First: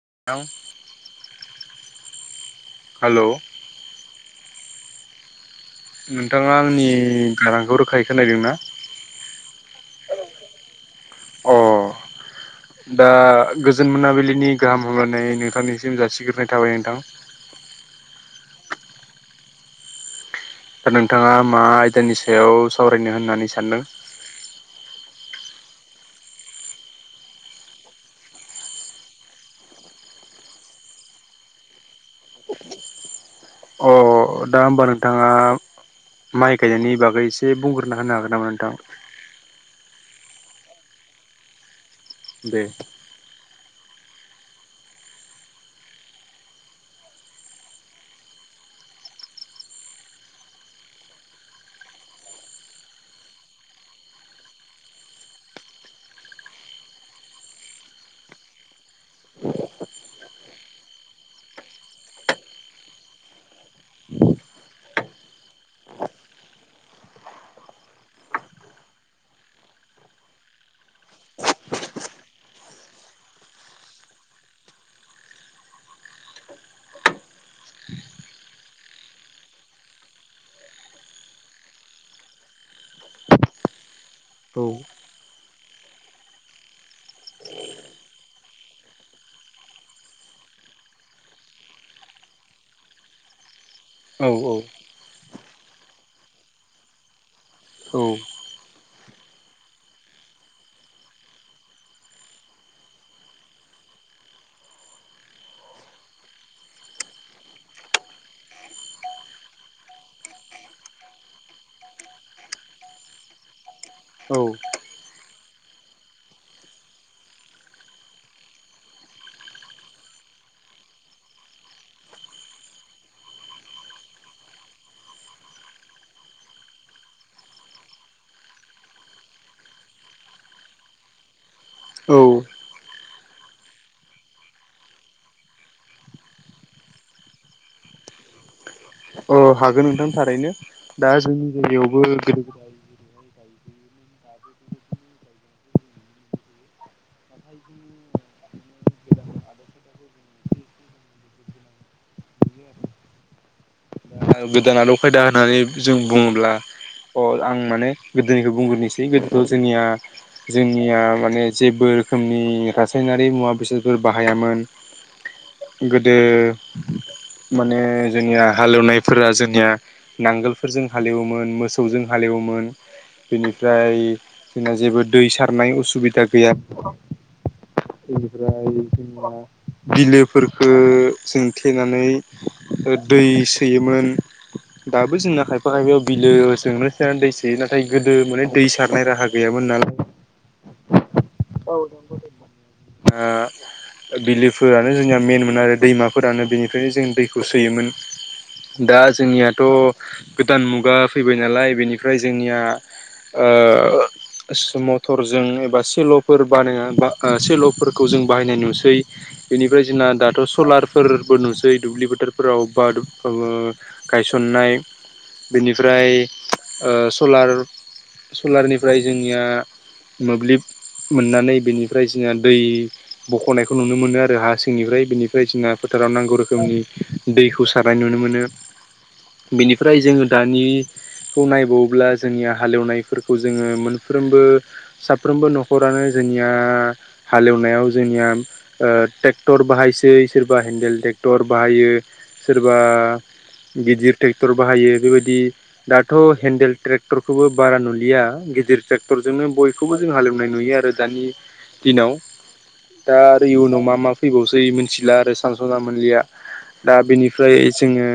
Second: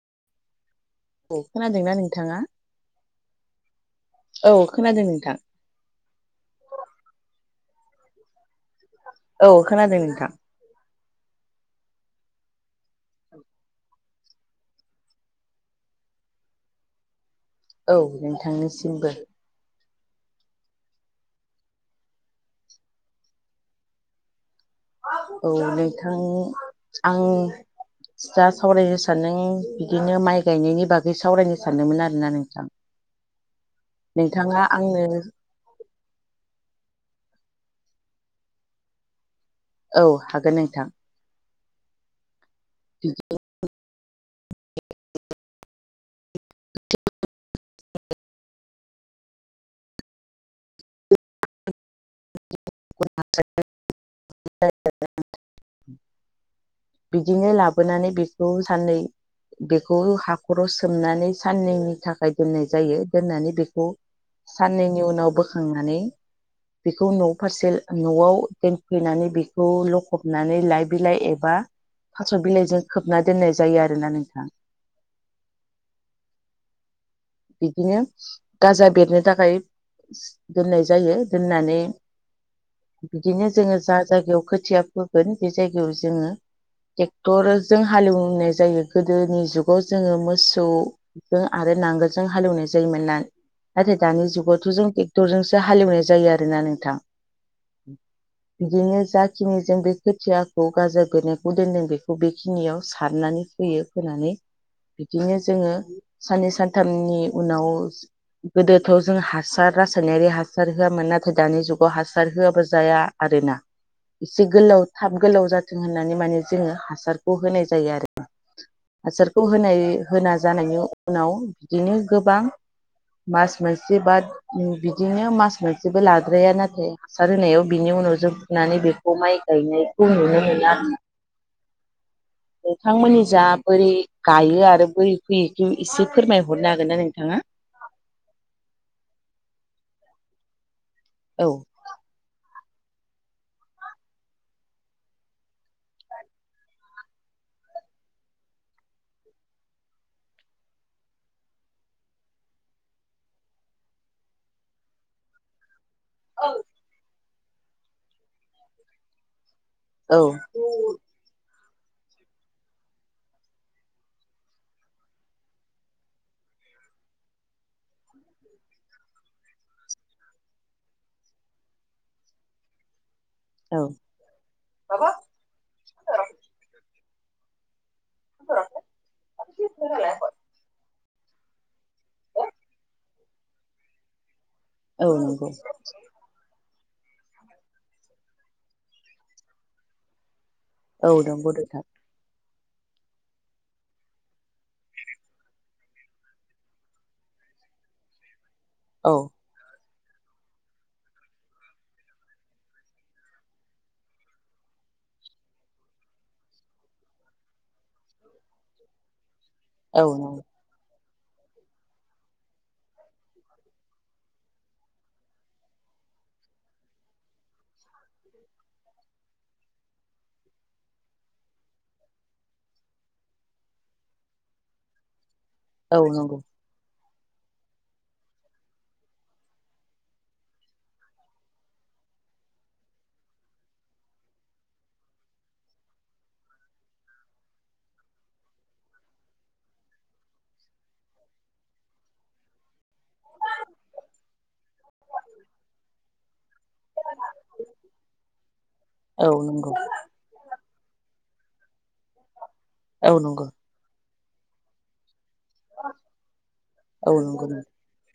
[unintelligible] औ खोनादोंना नोंथाङा हेलौ औ खोनादों नोंथां। नोंथाङा आंनि गारांखौ रोखायै खोनाहैदों ना? औ खोनादों नोंथां। अ [unintelligible] दा गोजोन मोनाबिलिनि गाहाम हामलायनाय नोंथांनिसिम जासिग्रोनाय थाबाय नोंथां। औ नोंथांनिसिमबो। दा नोंथाङा मा आयदानि सायाव सावरायनो होननानै सानदों। औ नोंथां आं दा सावरायनो सान्दों बिदिनो माइ गायनायनि बागै सावरायनो सानदोंमोन आरोना नोंथां? [inaudible] अ दा नोंथाङा होमबा आंनो नोंथाङा माइ गायनायनि बागै जे बुंग्रोना होनो हागोन नामा नोंथां? औ हागोन नोंथां। दे [inaudible] [unintelligible] बिदिनो लाबोनानै बेखौ साननै बेखौ हाखराव सोमनानै साननैनि थाखाय दोननाय जायो दोननानै बेखौ साननैनि उनाव बोखांनानै। बेखौ न' फारसे न'आव दोनफैनानै बेखौ लखबनानै लाइ बिलाइ एबा थास' बिलाइजों खोबना दोननाय जायो आरोना नोंथां? बिदिनो गाजा बेरनो थाखाय दोननाय जायो दोननानै। बिदिनो जोङो जा जायगायाव औ खोथिया फोगोन बे जायगायाव जोङो ट्रेक्टर जों हालेवनाय जायो गोदोनि जुगाव जोङो मोसौजों आरो नांगौ। जों हालेवनो जायोमोनना? नाथाय औ दानि जुगावथ' जों एकदरजोंसो हालेवनाय जायो आरोना नोंथां? औ बिदिनो जाखिनि जों बे खोथियाखौ गाजा बेरोननायखौ दोनदों बेखौ बेखिनियाव सारनानै फोयो फोनानै बिदिनो जोङो साननै सानथामनि उनाव गोदोथ' जों हासार रासायनारि हासार होआमोन नाथाय दानि जुगाव हासार होआबो जाया आरो रोना? औ एसे गोलाव थाब गोलाव जाथों होननानै माने जोङो हासारखौ होनाय जायो आरो हासारखौ होनाय होना जानायनि उनाव बिदिनो गोबां मास मोनसे बा बिदिनो मास मोनसेबो लाद्राया नाथाय हासार होनायाव बिनि उनाव जों फुनानै बेखौ माइ गायनायखौ नुनो मोनो आरो ना? औ नोंथांमोननि जा बोरै गायो आरो बोरै फैयो इखौ एसे फोरमाय। हरनो हागोन ना नोंथाङा? अ हागोन नोंथां थारैनो दा औ जोंनि जायगायावबो गोदो गोदाय गोदाय गोदान आदब खायदा होननानै जों बुङोब्ला अ आं माने गोदोनिखौ बुंग्रोनोसै गोदोथ जोंनिया औ जोंनिया माने जेबो रोखोमनि रासायनारि मुवा बेसादफोर बाहायामोन। गोदो माने जोंनिया हालेवनाय फोरा जोंनिया नांगोलफोरजों हालेवोमोन मोसौजों हालेवोमोन। बेनिफ्राय जोंना जेबो दै सारनाय उसुबिदा गैया इनिफ्राय जेनेबा बिलोफोरखो जों थेनानै ओ दै सोयोमोन। दाबो जोंना खायफा खायफायाव बिलोजोंनो दै सोयो नाथाय गोदो माने दै सारनाय राहा गैयामोन नालाय [inaudible] [inaudible] बिलोफोरानो जोंनिया मेेन मोन आरो दैमाफोरानो बेनिफ्रायनो जों दैखौ सोयोमोन। दा जोंनियाथ गोदान मुगा फैबाय नालाय बेनिफ्राय जोंनिया ओ स मटरजों एबा सेलफोर बानायना बा‌ ओ सेल फोरखौ जों बाहायनाय नुसै बेनिफ्राय औ जोंना दाथ सलार फोरबो नुसै दुब्लि बोथोरफोराव बा ओ गायसननाय बेनिफ्राय ओ सलार सलारनिफ्राय जोंनिया मोब्लिब मोननानै बेनिफ्राय जोंनिया दै बखनायखौ नुनो मोनो आरो हा सिंनिफ्राय बेनिफ्राय जोंना औ फोथाराव नांगौ नंगौ रोखोमनि दैखौ सारनाय नुनो मोनो बेनिफ्राय जोङो दानि खौ नायबावोब्ला जोंनिया हालेवनायफोरखौ जोङो मोनफ्रोमबो साफ्रोमबो नखरानो जों जोंनिया हालेवनायाव जोंनिया ओ ट्रेक्टर बाहायसै सोरबा हेन्देल ट्रेक्टर बाहायो सोरबा गिदिर ट्रेक्टर बाहायो बेबायदि दाथ हेन्देल ट्रेक्टरखौबो बारा नुलिया गिदिर औ ट्रेक्टरजोंनो नंगौ नोंथां बयखौबो जों हालेवनाय नुयो आरो दानि दिनाव औ दा आरो नंगौ इयुनाव मा मा फैबावसै मिथिला आरो स सानसना मोनलिया दा औ नंगौ बेनिफ्राय जोङो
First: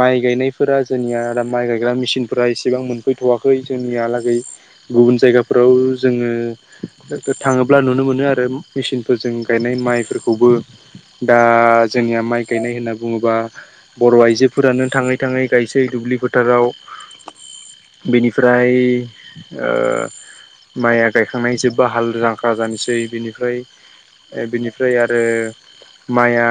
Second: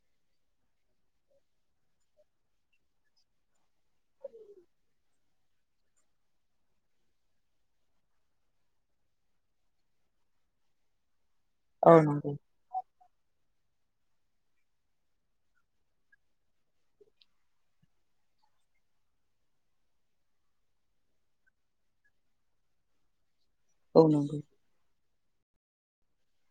माइ गायनायफोरा जोंनियाा माइ गायग्रा मेसिनफोरा एसेबां मोनफैथवाखै जोंनियालागै गुबुन जायगाफोराव जोङो थो-थो-थाङोब्ला ब्ला नुनो मोनो आरो मो मेसिनफोरजों गायनाय माइफोरखौबो दा औ जोंनिया नंगौ माइ गायनाय होनना बुङोबा बर आइजोफोरानो थाङै थाङै गायसै दुब्लि फोथाराव बेनिफ्राय ओ माइआ गायखांनाय जोब्बा हाल जां ख्रा जानोसै बिनिफ्राय औ नंगौ औ नंगौ ओ बिनिफ्राय आरो माइआ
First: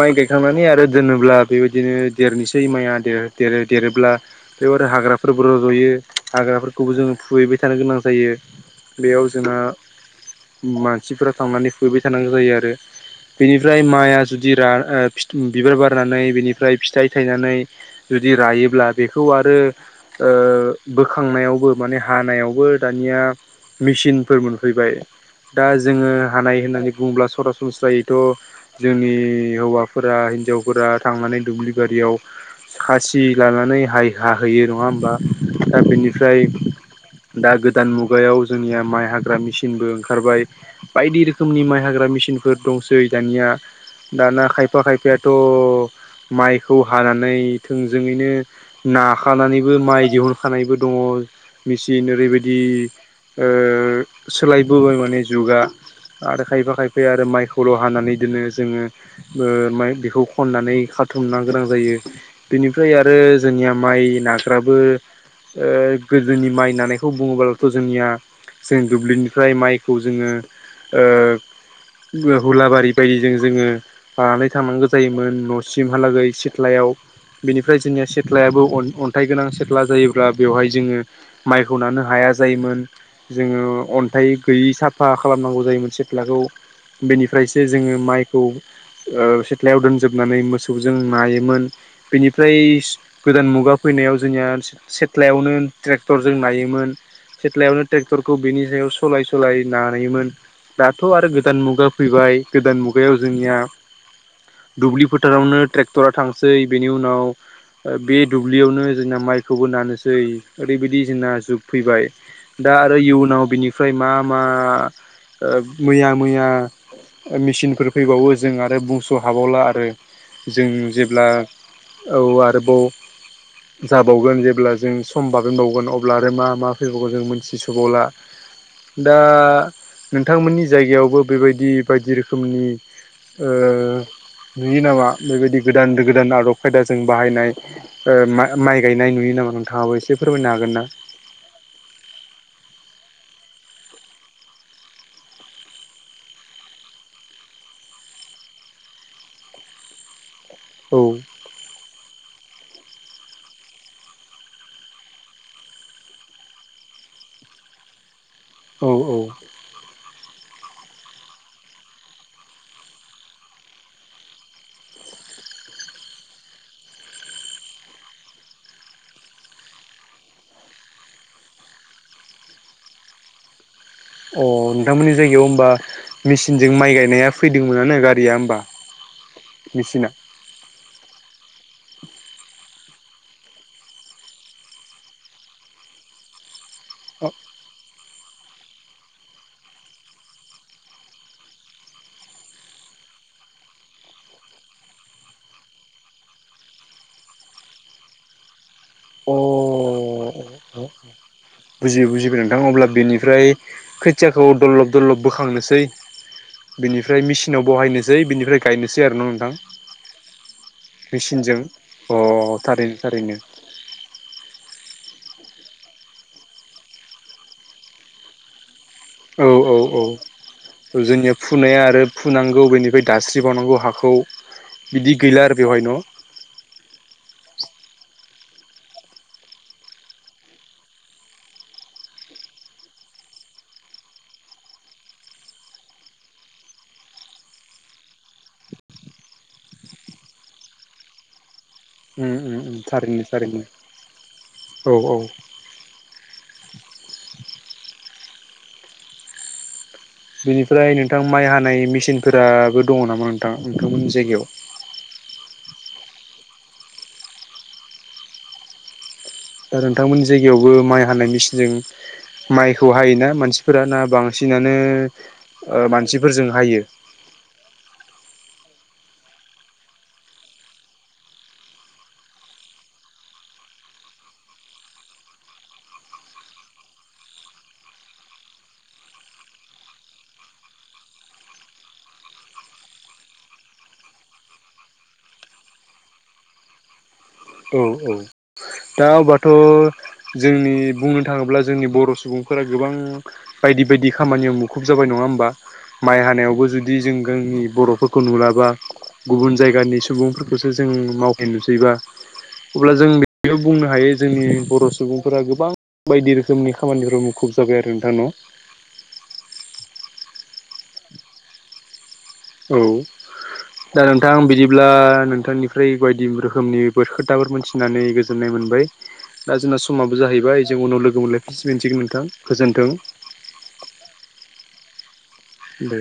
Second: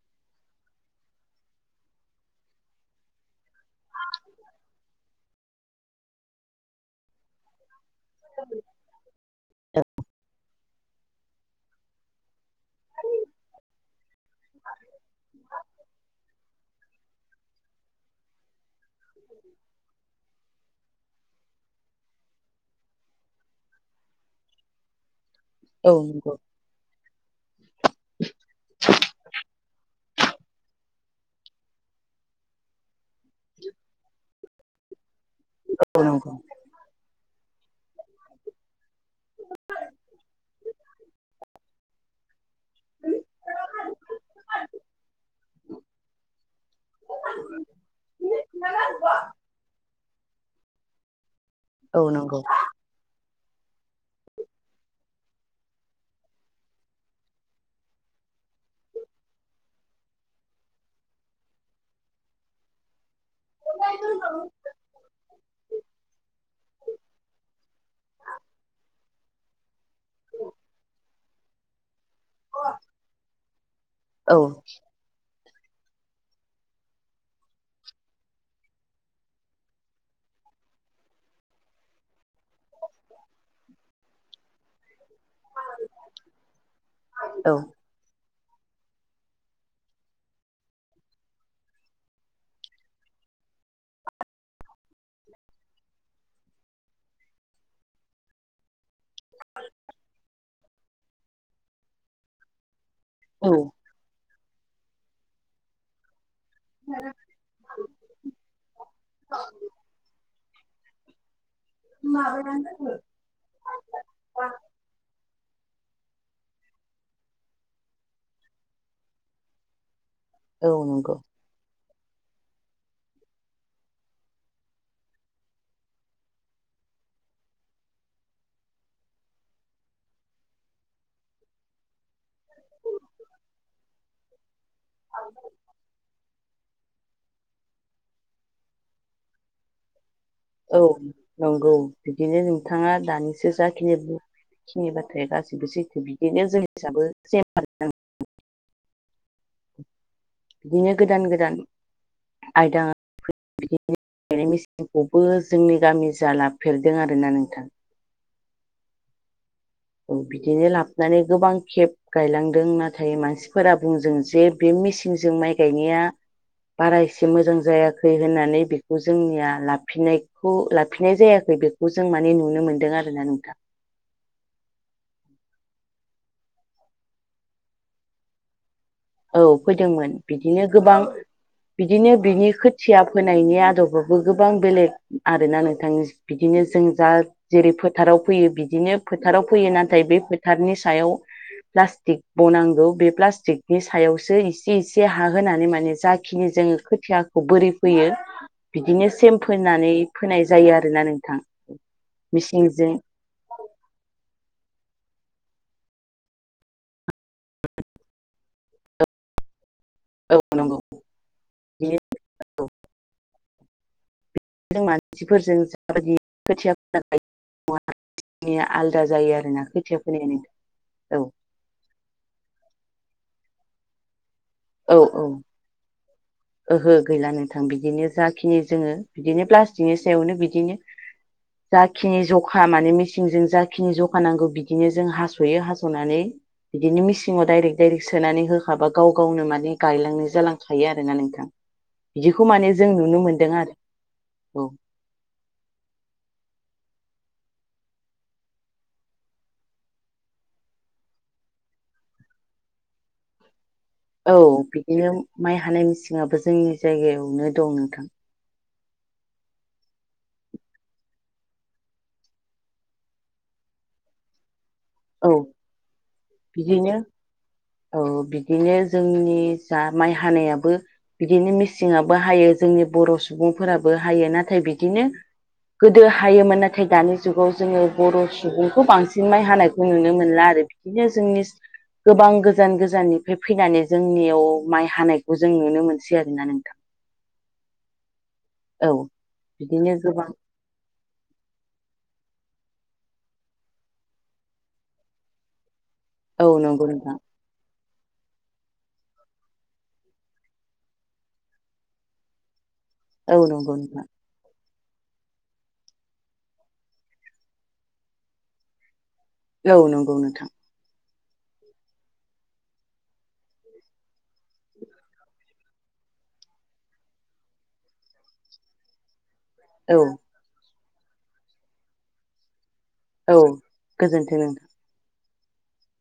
माइ गायखांनानै आरो दोनोब्ला बेबायदिनो देरनोसै माइया देरो देरो देरोब्ला बेयाव आरो हाग्राफोरबो रजयो हाग्राफोरखौबो जोङो फुहैबाय थानो गोनां जायो बेयाव जोंहा मानसिफोरा थांनानै फुहैबाय थानांगौ जायो आरो। बेनिफ्राय माइआ जुदि रा ओ फिथ ओम बिबार बारनानै बिनि फ्राय फिथाइ थायनानै जुदि रायोब्ला बेखौ आरो ओ बो खांनायावबो माने हानायावबो दानिया मेसिनफोर मोनफैबाय। दा औ नंगौ औ जोङो हानाय होननानै बुङोब्ला सरास सनस्रायैथ जोंनि हौवाफोरा हिनजावफोरा थांनानै दुब्लि बारियाव खासि लानानै हाय हाहैयो नङा होमबा दा नंगौ औ नंगौ औ बेनिफ्राय दा गोदान मुगायाव जोंनिया माइ हाग्रा हाग्रा मेसिनबो ओंखारबाय बायदि रोखोमनि माइ हाग्रा मेसिनफोर दंसै दानिया दाना खायफा खायफायाथ' माइखौ हानानै थोंजोङैनो नाखानानैबो माइ दिहुनखानायबो दङ मेचिन नंगौ औ ओरैबायदि ओ सोलायबोबाय माने जुगा आरो खायफा खायफा आरो माइखौल' हानानै दोनो जोङो ओ ओमफाय बेखौ खननानै खाथुमनो गोनां जायो बेनिफ्राय आरो। आरो जोंनिया माइ नंगौ नाग्राबो ओ, गोदोनि माइ नानायखौ बुङोब्लाथ' जोंनिया दुब्लिनिफ्राय माइखौ जोङो ओ हुलाबारि बायदिजों जोङो औ बानानै थांनांगौ जायोमोन न' सिमहालागै सिथ्लायाव बेनिफ्राय जोंनिया सिथ्लायाबो अन अन्थाइ गोनां सिथ्ला जायोब्ला बेवहाय जोंङो माइखौ नानो हाया। हाया जायोमोन। जोंङो अनथाइ गैयि साफ साफफा खालामनांगौ जायोमोन सेथलाखौ औ बेनिफ्रायसो जोंङो माइ खौ ओ सेथ्लायाव दोनजोबनानै मोसौजों नायोमोन बिनिफ्राय गोदान मुगा फैनायाव जोंनिया सेथ्लायावनो ट्रेक्टरजों नायोमोन सेथ्लायावनो ट्रेक्टरखौ बेनि सायाव सलाय सलाय नायोमोन दाथ' आरो गोदान मुगा फैबाय गोदान मुगा बेयाव औ जोंनिया दुब्लि फोथारावनो ट्रेक्टरा थां सै बेनि उनाव बे दुब्लियावनो जोंना माइखौबो नानोसै ओरैबायदि जोंना जुग फैबाय [inaudible] [unintelligible] दा आरो इयुनाव बिनिफ्राय मा मा ओ मैया मैया मेसिनफोर फैबावो जों आरो बुंस' हाबावला आरो जों औ नंगौ जेब्ला औ आरोबाव जाबावगोन जेब्ला जों सम बाबेनबावगोन अब्ला आरो मा मा फैबावगोन जों मोन थि सबावला दा नोंथांमोननि जायगायावबो बेबायदि बायदि रोखोमनि ओ नुयो नामा बेबायदि गोदान गोदान आदब? खायदाजों बाहायनाय ओ मा-माइ गायनाय नुयो नामा नोंथांङाबो एसे फोरमायनो हागोन औ ना नंगौ बिदिनो नोंथांङा दानिसो जाखिनि बुं बेखिनि बाथ्राया गासैबो सैथो बिदिनो जों हिसाब [unintelligible] [inaudible] बिदिनो औ गोदान गोदान आयदा बिदि मेसिनखौ बो जोंनि गामि जालाफेरदों आरोना नोंथां औ औ बिदिनो लाबोनानै गोबां खेब गायलांदों नाथाय मानसिफोरा बुंजों जे बे मेचिनजों माइ गायनाया बारा एसे मोजां जायाखै होननानै बेखौ जोंनिया लाफिनायखौ लाफिननाय जायाखै बेखौ जों माने नुनो मोन्दों आरोना नोंथां अ नोंथांमोननि जायगायाव होमबा मेसिनजों माइ गायनाया फैदोंमोनानो गारिया होमबा औ मेचिना फैदोंमोन अ बिदिनो गोबां बिदिनो बिनि खोथिया फोनायनि आदबाबो गोबां बेलेग आरोना नोंथांनि बिदिनो बिनो जों जा जेरै फोथाराव फैयो बिदिनो फोथाराव फैयो नाथाय बे फोथारनि सायाव प्लास्टिक बनांगौ बे प्लास्टिक बे सायावसो इसे इसे हा होनोनानै माने जाखिनि जोंङो खोथियाखौ बोरै फोयो बिदिनो अ सेम फोनानै फोनाय जायो आरोना नोंथां बुजियै बुजिबाय नोंथां अब्ला मिसिंजों बेनिफ्राय खोथियाखौ दलब दरलब बोखांनोसै बिनिफ्राय मेचिनाव बहायनोसै बिनिफ्राय गायनोसै आरो ना नोंथां औ नंगौ मेचिनजों अ थारैनो थारैनो मानसिफोरजों जाबायदि खोथिया [unintelligible] जायो औ आरोना औ खोथिया औ फोनाया औ जोंनिया फुनाया आरो फुनांगौ बेनिफ्राय दास्रिबावनांगौ हाखौ औ बिदि औ गैला आरो बेवहाय न' ओहो गैलानो थां बिदिनो जाखिनि जोंङो बिदिनो प्लास्टिकनि सायावनो बिदिनो जाखिनि जखा माने मेसिंजों जाखिनि जखा नांगौ बिदिनो जों हासयो हासनानै बिदिनो मिसिंङाव दाइरेक्ट दडाइरेक्ट सोनानै होखाबा गाव गावनो माने गायलांनो जालांखायो आरोना नोंथां उम बिदिखौ उम माने उम जों नुनो थारैनो मोनदों थारैनो आरो औ [inaudible] बेनिफ्राय नोंथां माइ हानाय मेसिनफोराबो दंङ नामा नोंथां नोंथांमोननि औ जायगायाव बिदिनो माइ हानायमिसिंङाबो जोंनि जायगायावनो दं नोंथां दा नोंथांमोननि जायगायावबो माइ हानाय मेसिनजों माइखौ हायोना मानसिफोरा ना बांसिनानो औ बांसिनानो ओ मानसि बिदिनो औ बिदिनो जोंनि जा माइ हानायाबो बिदिनो मिसिंआबो हायो जोंनि बर' सुबुंफोराबो हायो नाथाय बिदिनो गोदो हायोमोन नाथाय दानि जुगाव जोङो बर' सुबुंखौ बांसिन माइ हानायखौ नुनो मोनला आरो बिदिनो जोंनि गोबां गोजान गोजाननिफ्राय फैनानै जोंनियाव माइ हानायखौ जों नुनो मोनसै आरोना नोंथां औ औ औ दा अब्लाथ' बिदिनो गोबां जोंनि बुंनो दा अब्ला जोंनि बर' सुबुंफोरा गोबां बायदि बायदि खामानियाव मुखुब जाबाय नङा होमबा माइ औ हानायावबो नंगौ जुदि नोंथां जों गोंनि बर' फोरखौ नुलाबा गुबुन जायगानि सुबुंफोरखौसो जों मावफै नुसैबा अब्ला जों औ बेयाव नंगौ बुंनो नोंथां हायो जोंनि बर' सुबुंफोरा गोबां बायदि रोखोमनि खामानिफोराव मुखुब जाबाय आरो नोंथां न' औ नंगौ नोंथां। औ। दा नोंथां बिदिब्ला नोंथांनिफ्राय बायदि रोखोमनि बोरखोथाफोर मोनथिनानै गोजोननाय मोनो। मोनबाय दा जोंना औ समाबो जाहैबाय जों उनाव लोगो मोनलायसिगोन नोंथां गोजोन औ गोजोन्थों नोंथां। देह